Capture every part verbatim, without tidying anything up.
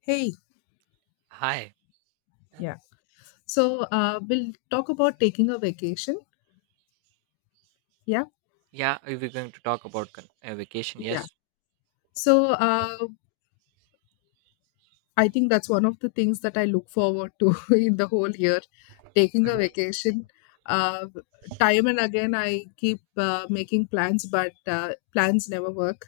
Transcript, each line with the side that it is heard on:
left: Hey,
right: Hi.
left: yeah. So uh, we'll talk about taking a vacation. Yeah.
right: Yeah, we were going to talk about con- uh, vacation.
left: Yeah.
right: Yes.
left: So uh, I think that's one of the things that I look forward to in the whole year, taking a
right: Mhm.
left: vacation. Uh, time and again, I keep uh, making plans, but uh, plans never work.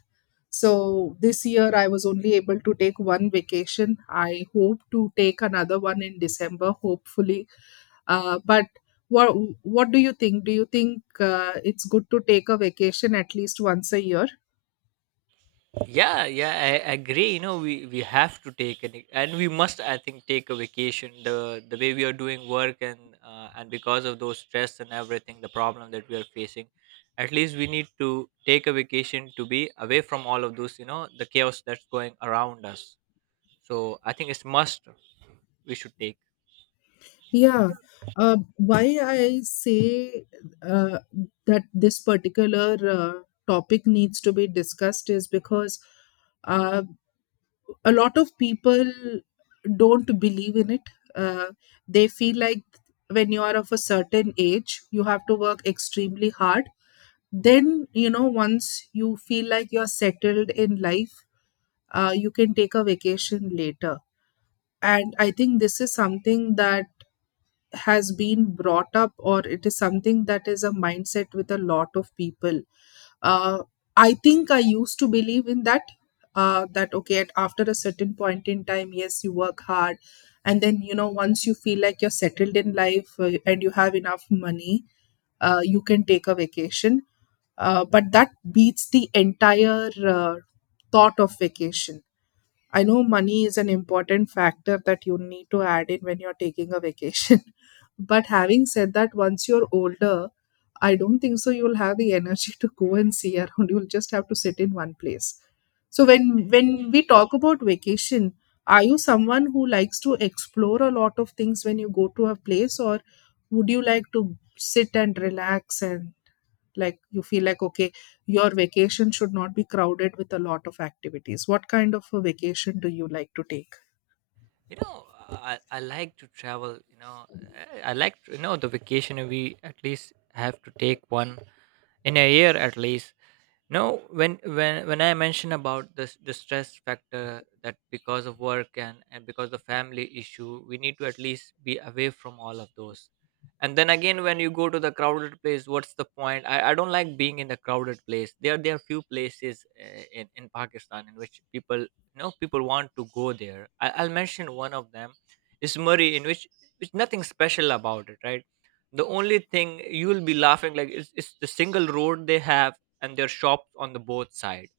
left: So this year, I was only able to take one vacation. I hope to take another one in December, hopefully. Uh, but what what do you think? Do you think uh, it's good to take a vacation at least once a year?
right: Yeah, yeah, I I agree. You know, we we have to take an, and we must, I think, take a vacation. The the way we are doing work and uh, and because of those stress and everything, the problem that we are facing, at least we need to take a vacation to be away from all of those. You know, the chaos that's going around us. So I think it's must. We should take.
left: Yeah. Uh, why I say uh, that this particular uh, topic needs to be discussed is because uh, a lot of people don't believe in it. Uh, they feel like when you are of a certain age, you have to work extremely hard. Then, you know, once you feel like you're settled in life, uh, you can take a vacation later. And I think this is something that has been brought up, or it is something that is a mindset with a lot of people. Uh, I think I used to believe in that. Uh, that okay, at after a certain point in time, yes, you work hard, and then you know once you feel like you're settled in life uh, and you have enough money, uh, you can take a vacation. Uh, but that beats the entire uh, thought of vacation. I know money is an important factor that you need to add in when you're taking a vacation. But having said that, once you're older, I don't think so you'll have the energy to go and see around. You'll just have to sit in one place. So when when we talk about vacation, are you someone who likes to explore a lot of things when you go to a place, or would you like to sit and relax and like you feel like okay, your vacation should not be crowded with a lot of activities? What kind of a vacation do you like to take?
right: You know, I, I like to travel, you know, i I like to, you know, the vacation we at least have to take one in a year at least. No, when when when I mention about this, the stress factor that because of work and and because the family issue, we need to at least be away from all of those. And then again, when you go to the crowded place, what's the point? I, I don't like being in the crowded place. There there are few places uh, in in Pakistan in which people, you know, people want to go there. I, I'll mention one of them is Murray, in which which nothing special about it, right? The only thing you will be laughing like it's, it's the single road they have, and there are shops on the both side.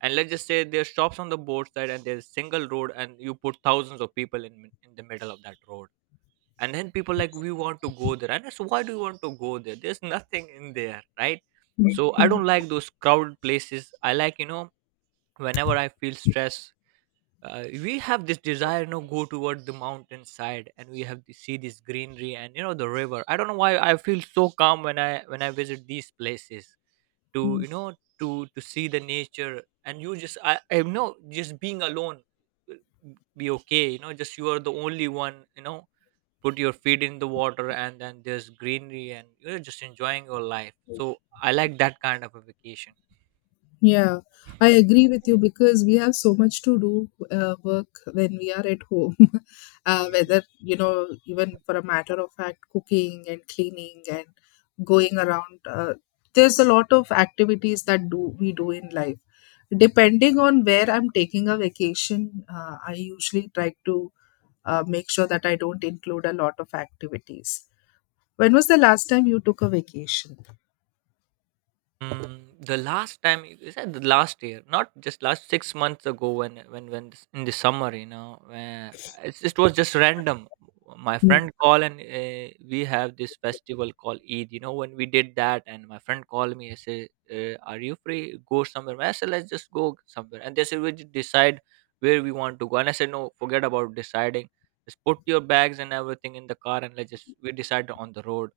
right: And let's just say there are shops on the both side and there's single road, and you put thousands of people in mi- in the middle of that road. And then people like we want to go there, and I said, why do you want to go there? There's nothing in there, right?
left: Mm.
right: So I
left: Mm,
right: don't like those crowded places. I like, you know, whenever I feel stress, uh, we have this desire, you know, go toward the mountain side, and we have to see this greenery and, you know, the river. I don't know why I feel so calm when i when i visit these places, to,
left: mm.
right: you know, to to see the nature. And you just, i i know, just being alone will be okay. You know, just you are the only one, you know, put your feet in the water and then there's greenery and you're just enjoying your life. So I like that kind of a vacation.
left: Yeah, I agree with you because we have so much to do uh, work when we are at home. Uh, whether, you know, even for a matter of fact, cooking and cleaning and going around, uh, there's a lot of activities that do we do in life. Depending on where I'm taking a vacation, uh, I usually try to uh, make sure that I don't include a lot of activities. When was the last time you took a vacation?
right: Mm, the last time it- is that the last year, not just last six months ago, when when when this- in the summer, you know, where it's just, it was just random. My friend
left: Hmm,
right: called, and uh, we have this festival called Eid. You know, when we did that, and my friend called me and said, uh, "Are you free? Go somewhere." I said, "Let's just go somewhere." And they said, "We just decide where we want to go." And I said, "No, forget about deciding. Just put your bags and everything in the car, and let's just we decide on the road."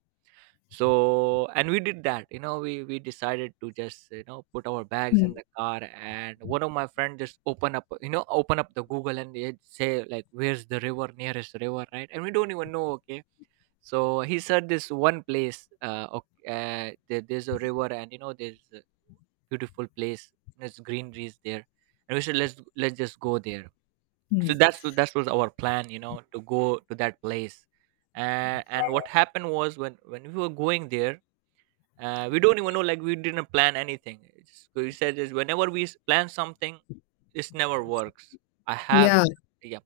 right: So and we did that, you know, we we decided to, just you know, put our bags in
left: hmm,
right: the car. And one of my friend just open up, you know, open up the google and they say like, where's the river, nearest river, right? And we don't even know, okay. So he said this one place, uh, okay, uh there, there's a river and, you know, there's a beautiful place, there's greeneries there. And we said, let's let's just go there.
left: hmm.
right: So that's that was our plan, you know, to go to that place. And and what happened was when when we were going there, uh, we don't even know, like we didn't plan anything. It's, we said is whenever we s- plan something, this never works. I have,
left: Yeah,
right: yeah,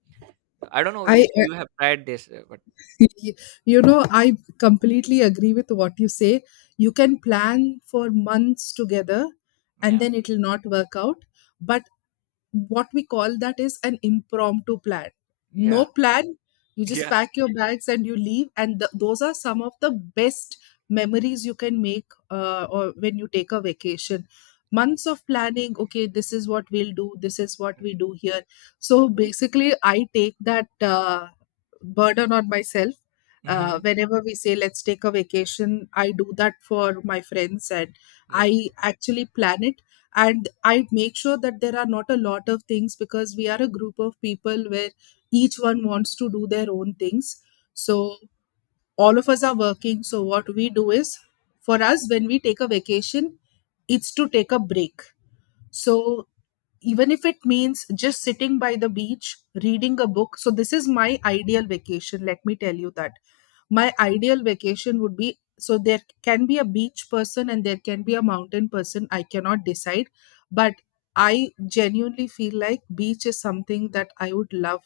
right: I don't know
left: I,
right: if
left: uh,
right: you have tried this, uh, but
left: you know, I completely agree with what you say. You can plan for months together and
right: yeah.
left: then it will not work out. But what we call that is an impromptu plan, no
right: Yeah.
left: plan. You just
right: Yeah.
left: pack your bags and you leave, and th- those are some of the best memories you can make uh, or when you take a vacation. Months of planning, okay, this is what we'll do, this is what we do here. So basically I take that uh, burden on myself uh,
right: Mm-hmm.
left: whenever we say let's take a vacation. I do that for my friends, and
right: Yeah.
left: I actually plan it, and I make sure that there are not a lot of things because we are a group of people where each one wants to do their own things. So all of us are working, so what we do is, for us, when we take a vacation, it's to take a break. So even if it means just sitting by the beach, reading a book, so this is my ideal vacation, let me tell you that. My ideal vacation would be, so there can be a beach person and there can be a mountain person. I cannot decide, but I genuinely feel like beach is something that I would love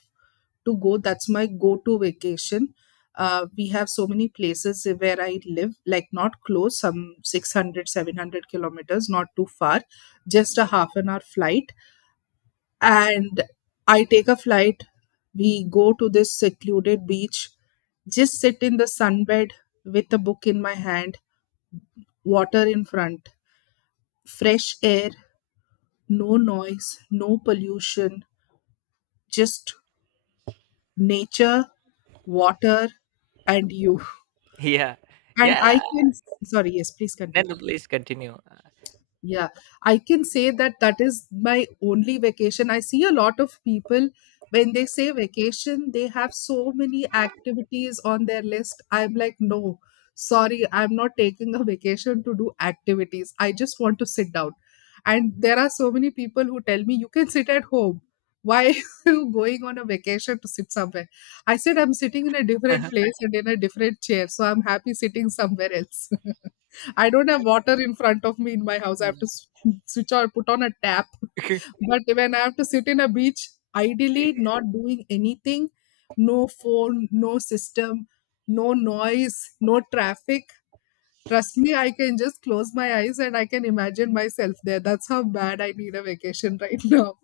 left: to go. That's my go to vacation. Uh, we have so many places where I live, like not close, some six hundred, seven hundred kilometers, not too far, just a half an hour flight. And I take a flight. We go to this secluded beach, just sit in the sunbed with a book in my hand, water in front, fresh air, no noise, no pollution, just nature, water, and you.
right: Yeah.
left: And
right: Yeah,
left: I can, sorry, yes, please
right: then
left: continue.
right: the, please continue.
left: Yeah, I can say that that is my only vacation. I see a lot of people, when they say vacation, they have so many activities on their list. I'm like, no, sorry, I'm not taking a vacation to do activities. I just want to sit down. And there are so many people who tell me, you can sit at home. Why are you going on a vacation to sit somewhere? I said, I'm sitting in a different place and in a different chair, so I'm happy sitting somewhere else. I don't have water in front of me in my house. I have to s- switch or put on a tap. But when I have to sit in a beach, ideally not doing anything, no phone, no system, no noise, no traffic. Trust me, I can just close my eyes and I can imagine myself there. That's how bad I need a vacation right now.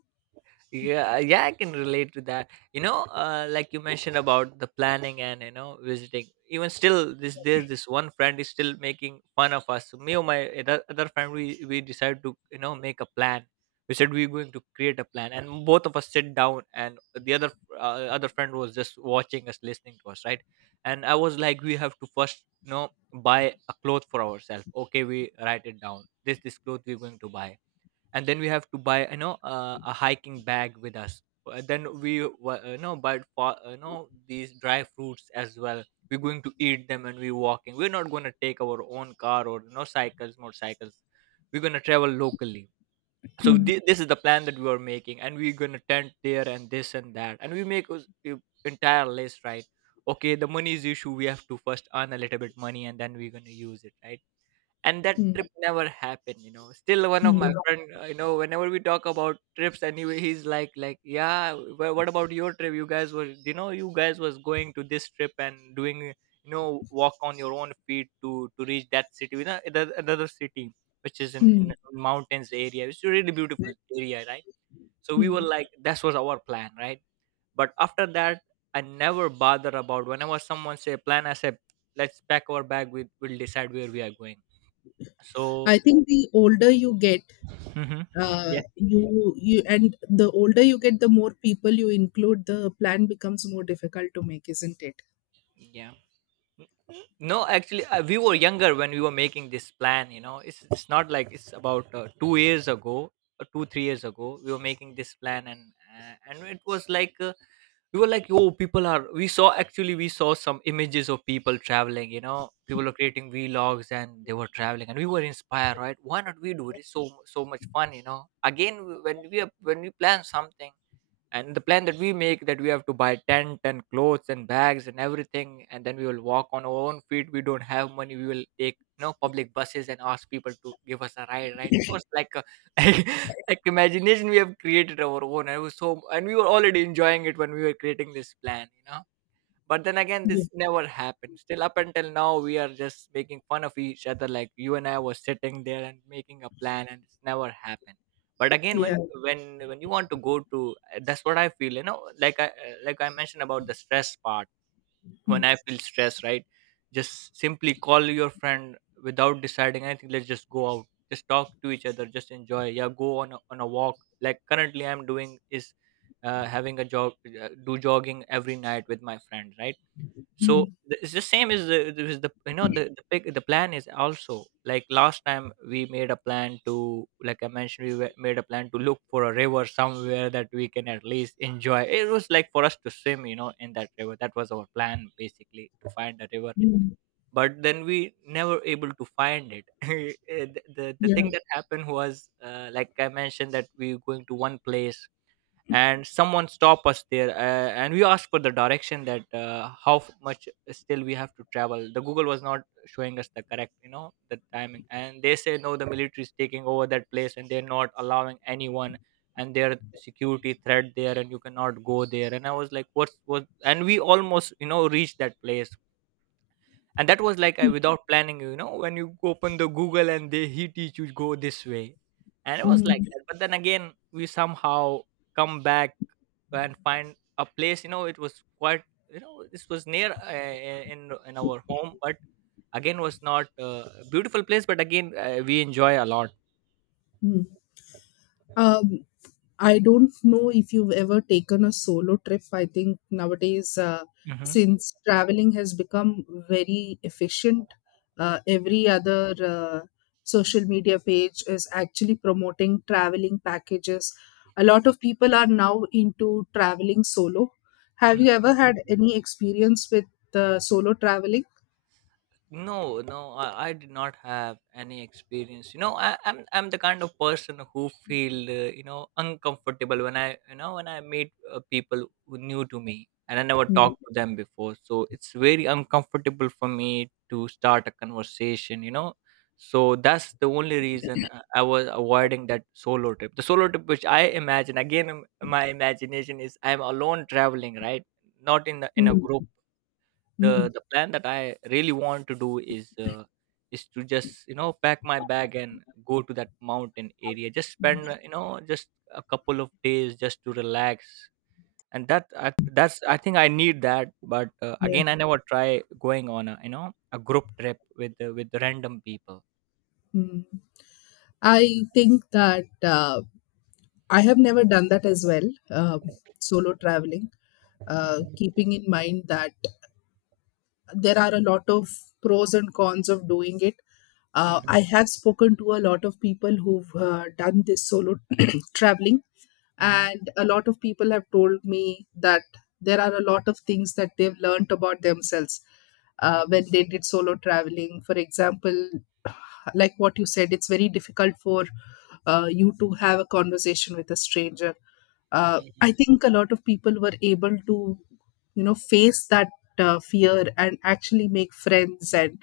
right: Yeah, uh, yeah, I can relate to that, you know, uh, like you mentioned about the planning and, you know, visiting, even still this, there's this one friend is still making fun of us. So me or my other, other friend, we we decided to, you know, make a plan. We said we're going to create a plan and both of us sit down, and the other, uh, other friend was just watching us, listening to us, right? And I was like, we have to first, you know, buy a cloth for ourselves, okay, we write it down, this this cloth we're going to buy. And then we have to buy, you know, uh, a hiking bag with us. Uh, then we wa- uh, you know, buy for, uh, you know, these dry fruits as well. We're going to eat them, and we're walking. We're not going to take our own car, or no cycles, motorcycles. We're going to travel locally. So
left: Hmm,
right: thi- this is the plan that we are making, and we're going to tent there and this and that, and we make us- a entire list, right? Okay, the money is issue. We have to first earn a little bit money and then we're going to use it, right? And that
left: hmm,
right: trip never happened, you know. Still one of
left: hmm,
right: my friend, uh, you know, whenever we talk about trips and he he's like like yeah, wh- what about your trip? You guys were, you know, you guys was going to this trip and doing, you know, walk on your own feet to to reach that city, you know, the, another city, which is in, in
left: hmm,
right: mountains area. It's a really beautiful area, right? So we were
left: hmm.
right: like, that was our plan, right? But after that, I never bother about whenever someone say plan, I said, let's pack our bag, we will decide where we are going. So
left: I think the older you get,
right: Mm-hmm.
left: uh,
right: Yeah.
left: you you and the older you get, the more people you include, the plan becomes more difficult to make, isn't it?
right: Yeah. No, actually, uh, we were younger when we were making this plan. You know, it's it's not like. It's about uh, two years ago, uh, two three years ago, we were making this plan. And uh, and it was like, uh, we were like, yo, people are, we saw, actually we saw some images of people traveling. You know, people were creating vlogs and they were traveling, and we were inspired, right? Why not we do it? It's so so much fun. You know, again, when we are- when we plan something and the plan that we make that we have to buy tent and clothes and bags and everything, and then we will walk on our own feet, we don't have money, we will take no public buses and ask people to give us a ride, right? It was like a, like like imagination we have created our own. And it was so, and we were already enjoying it when we were creating this plan, you know. But then again,
left: Yeah,
right: this never happened. Still, up until now, we are just making fun of each other, like you and I were sitting there and making a plan, and it's never happened. But again,
left: yeah.
right: when when when you want to go to, eh, that's what I feel. You know, like I, eh, like I mentioned about the stress part. When
left: Mm.
right: I feel stress, right, just simply call your friend without deciding anything. Let's just go out. Just talk to each other. Just enjoy. Yeah, go on a, on a walk. Like currently, I'm doing is uh, having a jog, uh, do jogging every night with my friend, right? So
left: Mm.
right: the- it's the same as the, the is the you know the the, big, the plan is also like last time we made a plan to, like I mentioned, we wa- made a plan to look for a river somewhere that we can at least enjoy. It was like for us to swim, you know, in that river. That was our plan, basically, to find a river.
left: Mm.
right: But then we never able to find it. Eh, the, the the thing
left: Yeah.
right: that happened was, uh, like I mentioned, that we were going to one place and someone stop us there. Uh, and we asked for the direction, that uh, how f- much still we have to travel. The google was not showing us the correct, you know, the timing. And they say, no, the military is taking over that place and they're not allowing anyone. And their security threat there, and you cannot go there. And I was like, what's what, and we almost, you know, reached that place. And that was like, I, without planning, you know, when you open the google and they he teach you, go this way. And it was like
left: Mm.
right: that. But then again, we somehow come back and find a place, you know, it was quite, you know, this was near, uh, uh, in in our home. But again was not uh, a beautiful place, but again, uh, we enjoy a lot.
left: Mm. Um, I don't know if you've ever taken a solo trip. I think nowadays, uh,
right: Mhm.
left: since traveling has become very efficient, uh, every other uh, social media page is actually promoting traveling packages. A lot of people are now into traveling solo. Have you
right: Yeah.
left: ever had any experience with uh, solo traveling?
right: No, no, I, I did not have any experience. You know, I, I'm I'm the kind of person who feel uh, you know uncomfortable when I you know when I meet uh, people who new to me and I never
left: Mm,
right: talked to them before. So it's very uncomfortable for me to start a conversation. You know, so that's the only reason I I was avoiding that solo trip. The solo trip, which I imagine again, um, my imagination is I'm alone traveling, right? Not in the in a group.
left: mm, mm,
right: The the plan that I really want to do is uh, is to just you know pack my bag and go to that mountain area. Just spend
left: mm,
right: uh, you know just a couple of days just to relax. And that I, that's I think I need that. But uh,
left: yeah.
right: again, I never try going on a you know a group trip with uh, with random people.
left: Mm. I think that. Uh, I have never done that as well, um, solo traveling, uh, keeping in mind that there are a lot of pros and cons of doing it. Uh,
right: Mhm,
left: I have spoken to a lot of people who've uh, done this solo traveling,
right: mhm,
left: and a lot of people have told me that there are a lot of things that they've learned about themselves uh,
right: mhm,
left: when they did solo traveling. For example, like what you said, it's very difficult for uh, you to have a conversation with a stranger. uh,
right: mhm,
left: I think a lot of people were able to you know face that uh, fear and actually make friends, and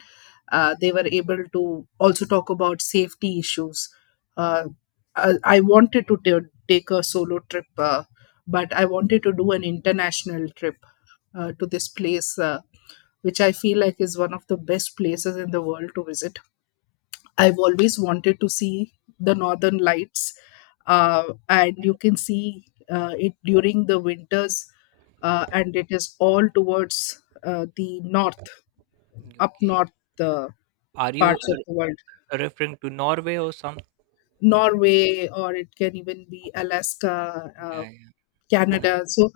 left: uh, they were able to also talk about safety issues. uh, I, I wanted to ta- take a solo trip, uh, but I wanted to do an international trip uh, to this place uh, which I feel like is one of the best places in the world to visit. I've always wanted to see the northern lights, uh, and you can see uh, it during the winters, uh, and it is all towards uh, the north,
right: mhm.
left: up
right: Okay.
left: north, uh,
right: Are you
left: parts of the
right: uh,
left: world,
right: referring to Norway or something?
left: Norway, or it can even be Alaska, uh,
right: Yeah, yeah.
left: Canada. So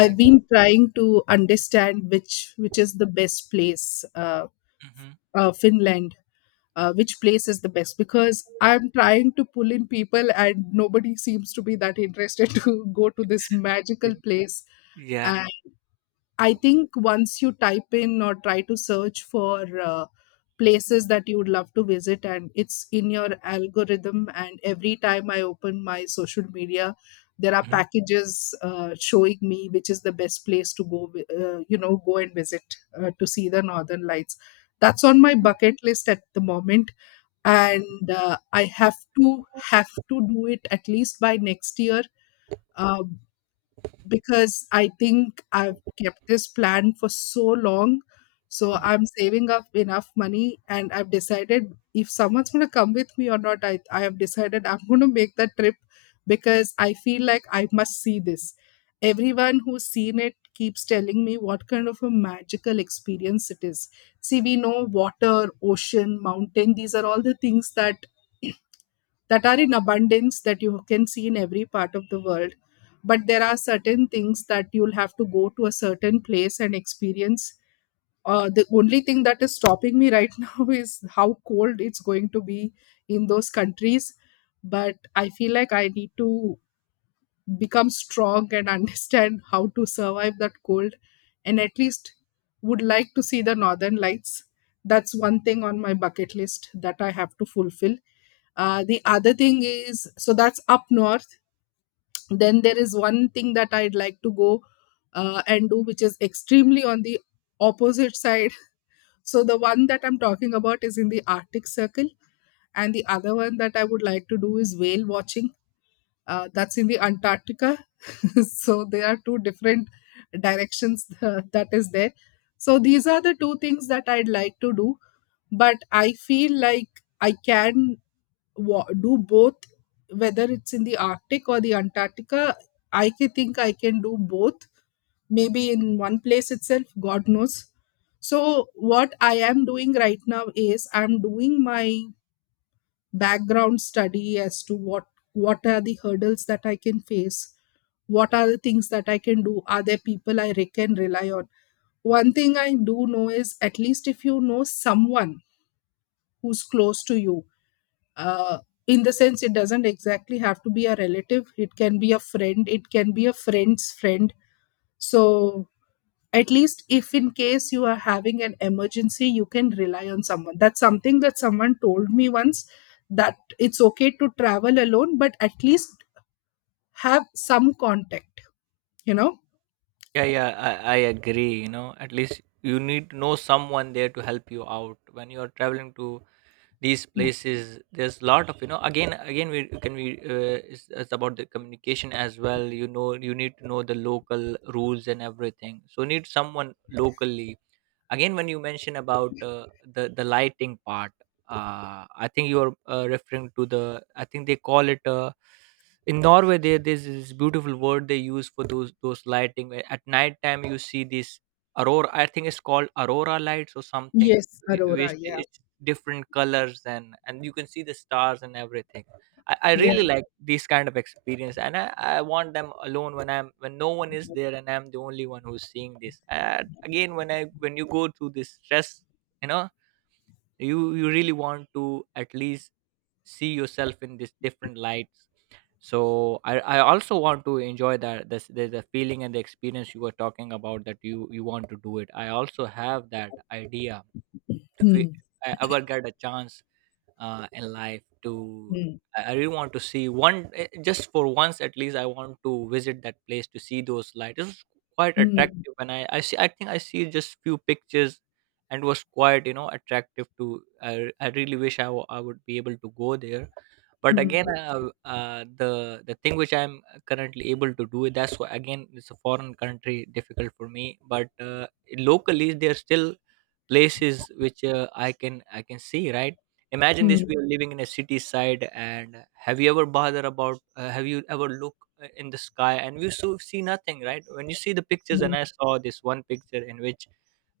right: I get.
left: been trying to understand which which is the best place, uh,
right: Mhm.
left: uh, Finland, uh, which place is the best? Because I'm trying to pull in people, and nobody seems to be that interested to go to this magical place.
right: Yeah.
left: I think once you type in or try to search for uh, places that you would love to visit, and it's in your algorithm, and every time I open my social media, there are
right: Mhm.
left: packages uh, showing me which is the best place to go, wi- uh, you know, go and visit uh, to see the Northern Lights. That's on my bucket list at the moment,
right: Yeah.
left: and uh, I have to have to do it at least by next year, um, because I think I've kept this plan for so long. So I'm saving up enough money, and I've decided if someone's going to come with me or not, I, I have decided I'm going to make that trip because I feel like I must see this. Everyone who's seen it keeps telling me what kind of a magical experience it is. See, we know water, ocean, mountain, these are all the things that that are in abundance that you can see in every part of the world. But there are certain things that you'll have to go to a certain place and experience. Uh, the only thing that is stopping me right now is how cold it's going to be in those countries. But I feel like I need to become strong and understand how to survive that cold, and at least would like to see the northern lights. That's one thing on my bucket list that I have to fulfill. Uh, the other thing is, so that's up north. Then there is one thing that I'd like to go uh, and do, which is extremely on the opposite side. So the one that I'm talking about is in the Arctic Circle, and the other one that I would like to do is whale watching. Uh, that's in the Antarctica. So there are two different directions that is there. So these are the two things that I'd like to do, but I feel like I can wa- do both. Whether it's in the Arctic or the Antarctica, i ca- think I can do both, maybe in one place itself, God knows. So what I am doing right now is I'm doing my background study as to what what are the hurdles that I can face, what are the things that I can do, are there people i re- can rely on. One thing I do know is at least if you know someone who's close to you, uh, in the sense it doesn't exactly have to be a relative, it can be a friend, it can be a friend's friend. So at least if in case you are having an emergency, you can rely on someone. That's something that someone told me once, that it's okay to travel alone, but at least have some contact you know
right: Yeah, yeah, I, I agree. You know, at least you need to know someone there to help you out when you are traveling to these places. There's a lot of you know. Again, again, we can we uh, it's, it's about the communication as well. You know, you need to know the local rules and everything. So need someone locally. Again, when you mention about uh, the the lighting part, uh, I think you're uh, referring to the, I think they call it uh, in Norway, there there's this beautiful word they use for those those lighting where at night time you see this aurora. I think it's called aurora lights or something,
left: yes,
right: whi-
left: aurora,
right: which
left: yeah.
right: it's different colors and and you can see the stars and everything. I, I
left: Yeah.
right: really like these kind of experience, and I, I want them alone when I'm when no one is there and I'm the only one who's seeing this. And again, when I when you go through this stress, you know, you you really want to at least see yourself in these different lights. So I, I also want to enjoy that this the, the feeling and the experience you were talking about that you you want to do it. I also have that idea if we
left: Hmm.
right: I ever get a chance uh, in life to,
left: Hmm.
right: I I really want to see one eh, just for once. At least I want to visit that place to see those lights. It's quite
left: Hmm.
right: attractive and I, I see I think I see just few pictures and was quite you know attractive to, I, I really wish I wa- I would be able to go there. But
left: Hmm.
right: again uh, uh, the the thing which I'm currently able to do, that's why again it's a foreign country difficult for me. But uh, locally they're still places which uh, i can I can see, right? Imagine this,
left: Hmm.
right: we are living in a city side and have you ever bothered about, uh, have you ever look uh, in the sky and you so see nothing, right? When you see the pictures
left: Hmm.
right: and I saw this one picture in which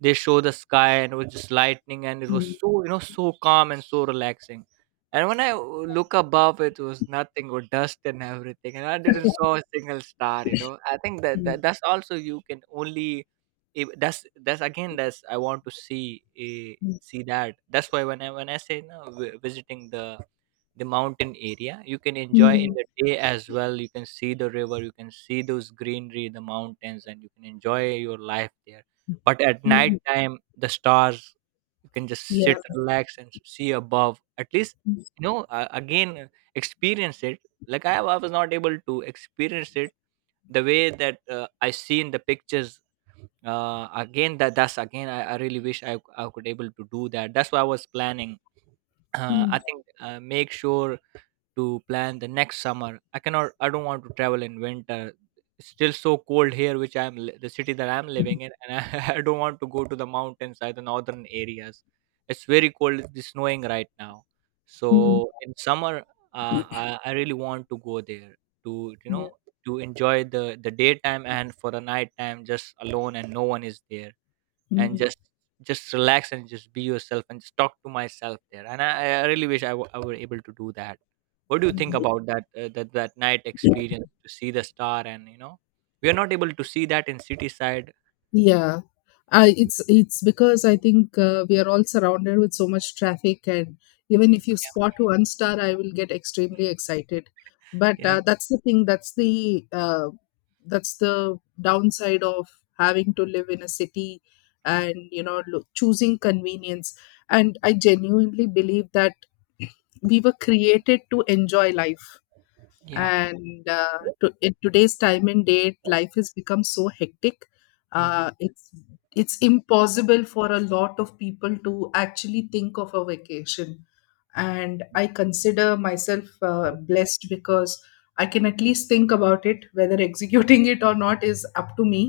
right: they show the sky and it was just lightning and it was
left: Hmm.
right: so you know so calm and so relaxing. And when i w- look above it was nothing but dust and everything and I didn't saw a single star, you know. I think that,
left: Hmm.
right: that that's also you can only if that's that's again that's I want to see, eh, see that. That's why when i when I say no vi- visiting the the mountain area, you can
left: Hmm.
right: enjoy in
left: Hmm.
right: the day as well. You can see the river, you can see those greenery, the mountains, and you can enjoy your life there. But at night
left: Hmm.
right: time the stars, you can just
left: Yeah.
right: sit relax and see above at least, you know, uh, again experience it. Like, I, I was not able to experience it the way that uh, I see in the pictures. Uh, again that That's again, I, I really wish I, I could able to do that. That's why I was planning uh,
left: Hmm.
right: I think uh, make sure to plan the next summer. I cannot. I don't want to travel in winter. It's still so cold here, which I'm li- the city that I'm living in, and I, I don't want to go to the mountains or the northern areas. It's very cold. It's snowing right now.
left: Hmm.
right: So in summer, uh, I, I really want to go there to you
left: Yeah.
right: know to enjoy the the daytime, and for the nighttime just alone and no one is there and
left: Hmm.
right: just just relax and just be yourself and just talk to myself there. And I, I really wish I, w- I were able to do that. What do you
left: Hmm.
right: think about that uh, that that night experience to see the star, and you know we are not able to see that in city side.
left: Yeah, I, it's it's because I think uh, we are all surrounded with so much traffic, and even
right: Mm,
left: if you spot one star, I will get extremely excited. But
right: yeah,
left: uh, that's the thing. That's the uh, that's the downside of having to live in a city, and you know lo- choosing convenience. And I genuinely believe that we were created to enjoy life,
right: yeah.
left: and uh, to, in today's time and date life has become so hectic.
right: Hmm.
left: uh, it's it's impossible for a lot of people to actually think of a vacation, and I consider myself uh, blessed because I can at least think about it, whether executing it or not is up to me.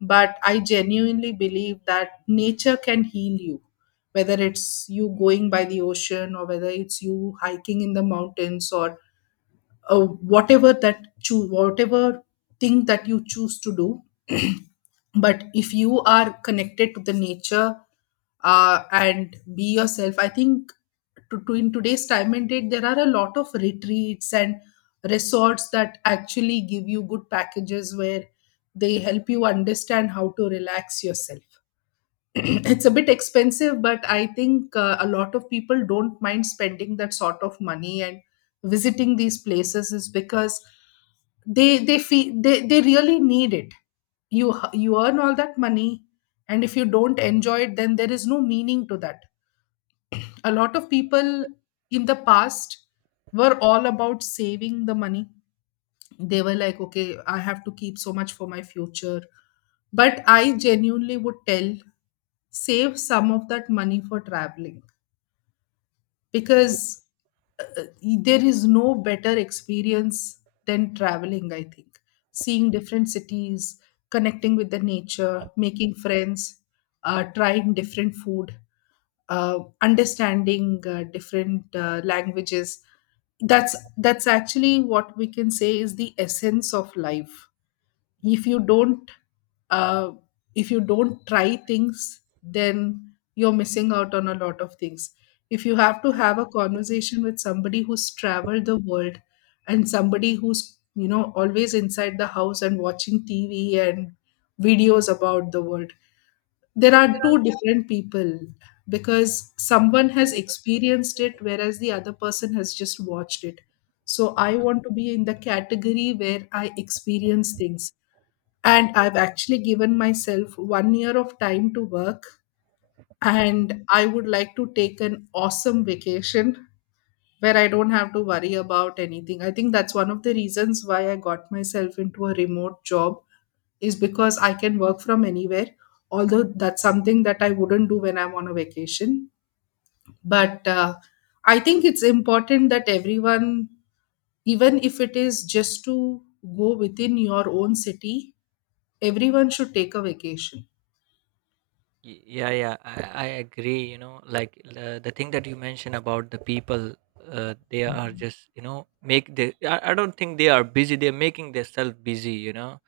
left: But I genuinely believe that nature can heal you, whether it's you going by the ocean or whether it's you hiking in the mountains, or uh, whatever that choose whatever thing that you choose to do. But if you are connected to the nature, uh, and be yourself, I think to, to in today's time and date there are a lot of retreats and resorts that actually give you good packages where they help you understand how to relax yourself. It's a bit expensive, but I think uh, a lot of people don't mind spending that sort of money and visiting these places, is because they they feel they, they really need it. You you earn all that money, and if you don't enjoy it, then there is no meaning to that. A lot of people in the past were all about saving the money. They were like, okay, I have to keep so much for my future. But I genuinely would tell, save some of that money for traveling, because uh, uh, there is no better experience than traveling, I think. Seeing different cities, connecting with the nature, making friends, uh, trying different food, uh, understanding uh, different uh, languages, that's that's actually what we can say is the essence of life. If you don't uh, if you don't try things, then you're missing out on a lot of things. If you have to have a conversation with somebody who's traveled the world, and somebody who's, you know, always inside the house and watching TV and videos about the world, there are two different people, because someone has experienced it whereas the other person has just watched it. So I want to be in the category where I experience things, and I've actually given myself one year of time to work, and I would like to take an awesome vacation where I don't have to worry about anything. I think that's one of the reasons why I got myself into a remote job, is because I can work from anywhere. Although that's something that I wouldn't do when I'm on a vacation. But uh, I think it's important that everyone, even if it is just to go within your own city, everyone should take a vacation.
right: Y- Yeah, yeah, I, I agree. You know, like uh, the thing that you mentioned about the people, uh, they are just, you know, make the. I, I don't think they are busy. They're making themselves busy. You know,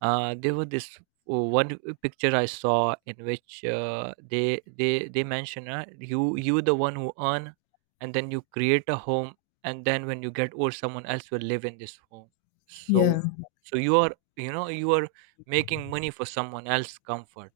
right: uh, there was this one picture I saw in which uh, they they they mention uh, you, you the one who earn, and then you create a home, and then when you get old, someone else will live in this home. So
left: Yeah.
right: so you are you know you are making money for someone else's comfort.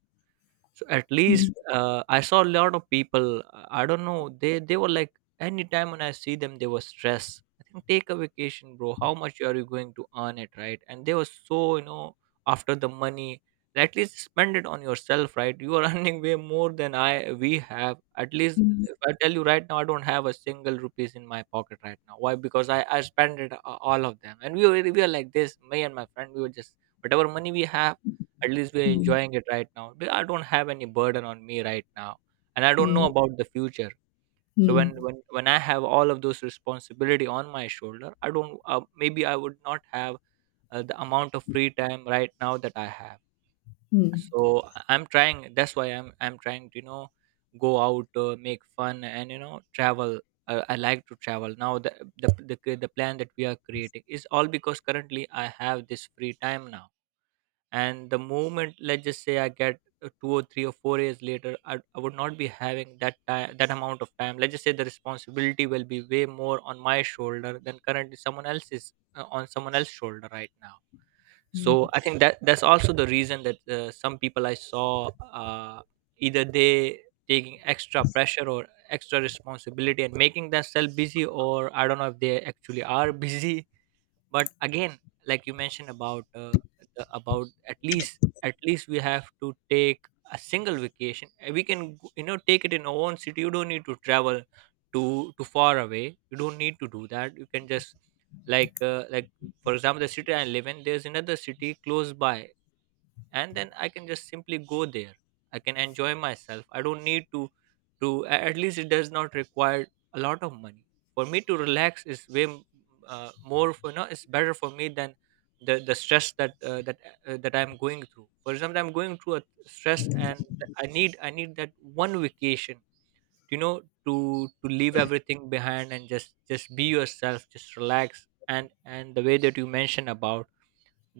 right: So at
left: Mm.
right: least uh, I saw a lot of people. uh, I don't know. They they were like, anytime when I see them, they were stressed. I think take a vacation, bro. How much are you going to earn it, right? And they were so you know after the money. At least spend it on yourself, right? You are earning way more than I we have. At least
left: Mm.
right: if I tell you right now, I don't have a single rupees in my pocket right now. Why? Because I I spent it a- all of them, and we were we were like this. Me and my friend, we were just whatever money we have, at least we're
left: Mm.
right: enjoying it right now. But I don't have any burden on me right now, and I don't
left: Mm.
right: know about the future. So when
left: Mm.
right: when when I have all of those responsibility on my shoulder, I don't uh, maybe I would not have uh, the amount of free time right now that I have.
left: Mm.
right: So I- I'm trying. That's why I'm I'm trying to you know go out, uh, make fun, and you know travel. Uh, I like to travel now. The, the the the plan that we are creating is all because currently I have this free time now, and the moment let's just say I get uh, two or three or four years later, i, I would not be having that time, that amount of time. Let's just say the responsibility will be way more on my shoulder than currently someone else is uh, on someone else's shoulder right now.
left: Mm.
right: So I think that that's also the reason that uh, some people I saw uh, either they taking extra pressure or extra responsibility and making themselves busy, or I don't know if they actually are busy. But again, like you mentioned about uh, the, about at least, at least we have to take a single vacation. Uh, we can go- you know take it in our own city. You don't need to travel too too far away. You don't need to do that. You can just like uh, like for example the city I live in, there's another city close by, and then I can just simply go there. I can enjoy myself. I don't need to to a- at least it does not require a lot of money for me to relax. Is way m- uh, more, for no, it's better for me than the the stress that uh, that uh, that I'm going through. For example, I'm going through a stress and i need I need that one vacation, you know, to to leave everything behind and just just be yourself, just relax. and and the way that you mentioned about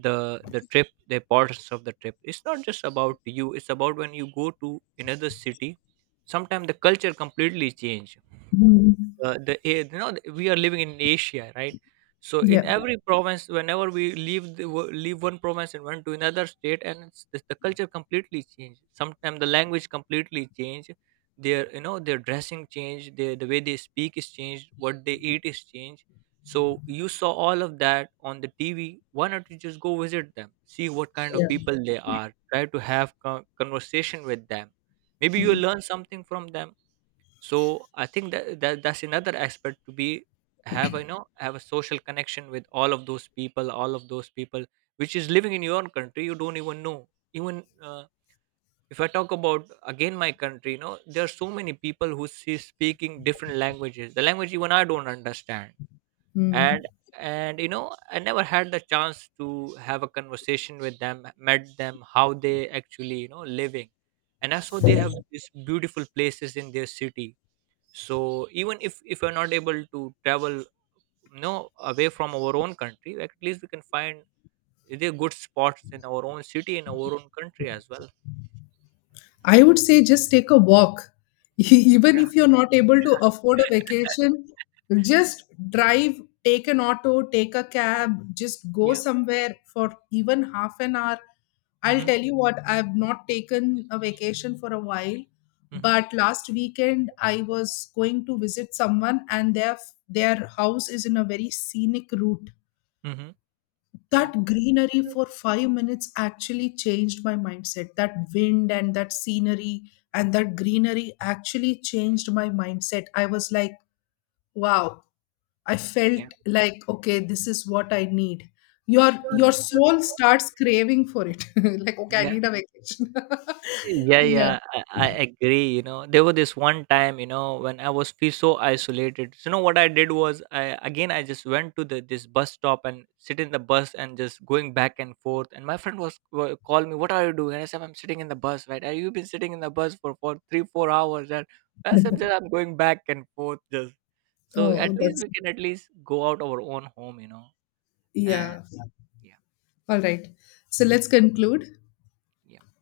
right: the the trip, the importance of the trip, it's not just about you, it's about when you go to another city sometimes the culture completely change.
left: Mm.
right: Uh, the a- you know, we are living in Asia, right? So in
left: Yeah.
right: every province, whenever we leave the, wo- leave one province and went to another state, and it's, the, the culture completely changed. Sometimes the language completely changed. Their you know their dressing changed. Their, the way they speak is changed. What they eat is changed. So you saw all of that on the T V. Why not you just go visit them, see what kind of
left: Yeah.
right: people they are, try to have con- conversation with them. Maybe you'll
left: Mm.
right: learn something from them. So I think that, that that's another aspect to be, have you know have a social connection with all of those people, all of those people which is living in your own country. You don't even know. Even uh, if I talk about again my country, you know there are so many people who see speaking different languages, the language even I don't understand,
left: Mm.
right: and and you know I never had the chance to have a conversation with them, met them, how they actually you know living, and I saw they have these beautiful places in their city. So even if if we're not able to travel you know away from our own country, like at least we can find the good spots in our own city in our own country as well.
left: I would say just take a walk. Even
right: Yeah,
left: if you're not able to
right: yeah,
left: afford a vacation, just drive, take an auto, take a cab, just go
right: yeah,
left: somewhere for even half an hour. I'll
right: mm-hmm,
left: tell you what, I've not taken a vacation for a while,
right: mm-hmm,
left: but last weekend I was going to visit someone, and their their house is in a very scenic route.
right: mm-hmm, yeah,
left: That greenery for five minutes actually changed my mindset. That wind and that scenery and that greenery actually changed my mindset. I was like, wow, I
right: yeah,
left: felt like, okay, this is what I need. Your your
right: mm,
left: soul starts craving for it. Like, okay, I
right: yeah.
left: need a vacation.
right: Yeah,
left: Yeah.
right: yeah, I, I agree. You know, there was this one time, you know, when I was feel so isolated. So, you know, what I did was, I again, I just went to the this bus stop and sit in the bus and just going back and forth. And my friend was wa- called me, "What are you doing?" And I said, "I'm sitting in the bus, right? Are you been sitting in the bus for for three, four hours." And I said, "Just, I'm going back and forth, just so at
left: Oh,
right: least
left: that's
right: we can at least go out our own home, you know." And
left: yeah.
right: yeah,
left: All right. So let's conclude.
right: yeah.